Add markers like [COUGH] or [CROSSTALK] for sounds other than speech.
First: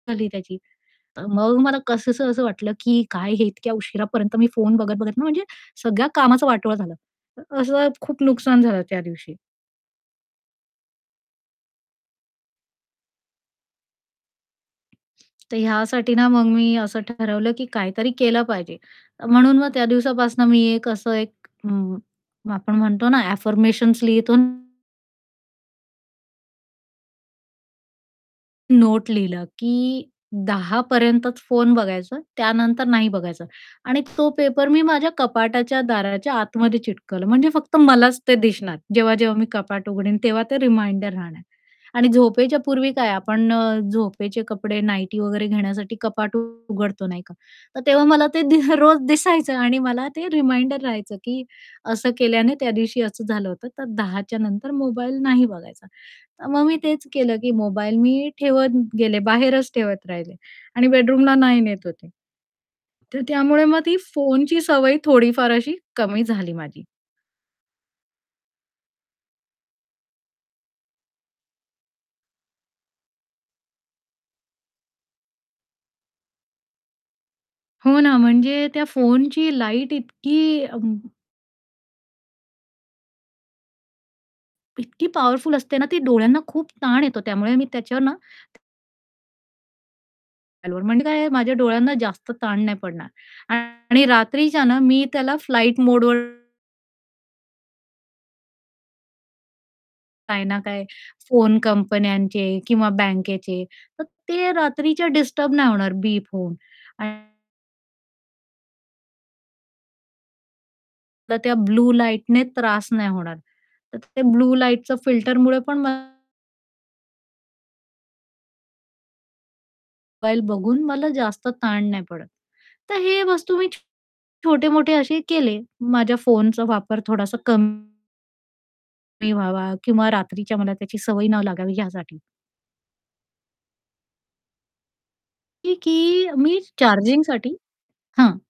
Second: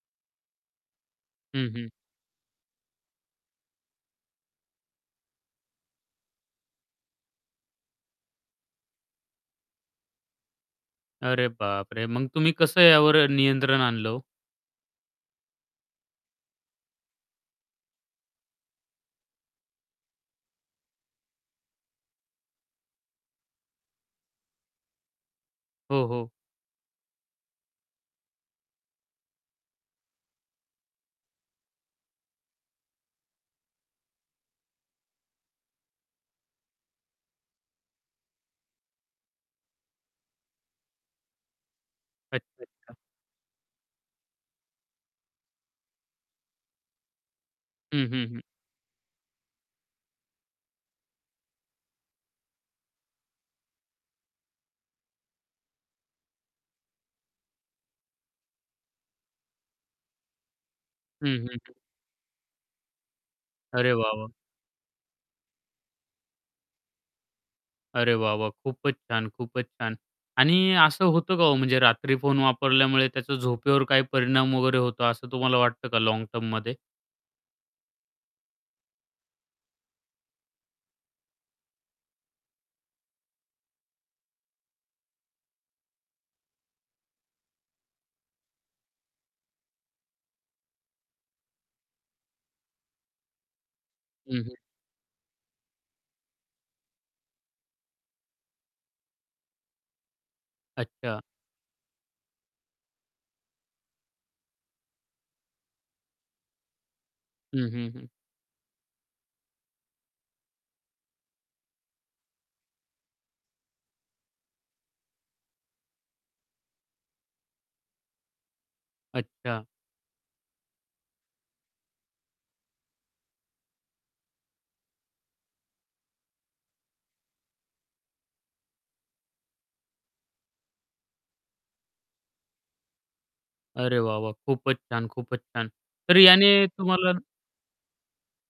झाली त्याची. अ, मग हं, मला हं. कसंस असं वाटलं की काय हे इतक्या उशिरापर्यंत मी फोन बघत-बघत ना, म्हणजे सगळ्या कामाचा वाटोळ झालं. अ, असं खूप नुकसान झालं त्या दिवशी. अरे बापरे! मग तुम्ही कसं यावर अ, नियंत्रण आणलं हो? तर ह्यासाठी ना, मग मी असं ठरवलं, की काहीतरी केलं पाहिजे. अ, म्हणून मग त्या दिवसापासून मी एक असं एक अ, आपण म्हणतो ना अफर्मेशन्स लिहितो ना. हो, हो. नोट लिहिलं, की 10:00 पर्यंतच फोन बघायचा, त्यानंतर नाही बघायचं आणि तो पेपर मी माझ्या कपाटाच्या दाराच्या आतमध्ये चिटकवलं म्हणजे फक्त मलाच ते दिसणार, जेव्हा-जेव्हा मी कपाट उघडीन, तेव्हा ते रिमाइंडर राहणार. आणि झोपेच्या अच्छा, पूर्वी अच्छा. काय आपण अ, झोपेचे कपडे नाईटी वगैरे घेण्यासाठी कपाट उ उघडतो, नाही का? तर तेव्हा हं, हं, मला हं. ते दि अ, रोज दिसायचं आणि मला ते रिमाइंडर राहायचं, की असं केल्याने त्या दिवशी असं झालं होतं. तर 10:00च्या नंतर मोबाईल नाही बघायचा. तर मग मी तेच केलं, की मोबाईल मी ठेवत गेले, बाहेरच ठेवत राहिले आणि हं, बेडरूमला हं, नाही हं. नेत होते. तर त्यामुळे मग अरे ती वाह! वाह! फोनची सवय थोडीफार अशी कमी झाली माझी. अरे वा वा! खूपच छान, खूपच छान! आणि असं होतं का हो, म्हणजे रात्री फोन वापरल्यामुळे त्याचा झोपेवर काय परिणाम वगैरे होतो असं तुम्हाला वाटतं का लाँग टर्ममध्ये? हो ना, म्हणजे त्या फोनची लाईट इतकी अम इतकी पॉवरफुल असते ना ती डोळ्यांना खूप ताण येतो त्यामुळे मी त्याच्यावर ना [UNINTELLIGIBLE] म्हणजे काय आहे, माझ्या डोळ्यांना जास्त ताण नाही पडणार. आणि हं, हं. रात्रीच्या ना, मी त्याला फ्लाइट मोडवर काही ना काही, अच्छा. फोन कंपन्यांचे किंवा बँकेचे, तर ते रात्रीच्या डिस्टर्ब नाही होणार बीप होऊन. आणि हं, हं, हं. तर त्या ब्लू लाईटने त्रास नाही होणार. तर ते ब्लू लाईटचं फिल्टरमुळे पण म अच्छा. मोबाईल बघून मला जास्त ताण नाही पडत. तर हे वस्तू मी छो छोटे-मोठे असे केले, माझ्या फोनचा वापर थोडासा कम कमी व्हावा किंवा रात्रीच्या मला त्याची सवय न लागावी यासाठी. अरे वाह! वाह! खूपच छान, खूपच छान! की की तर याने मी तुम्हाला चार्जिंगसाठी हां.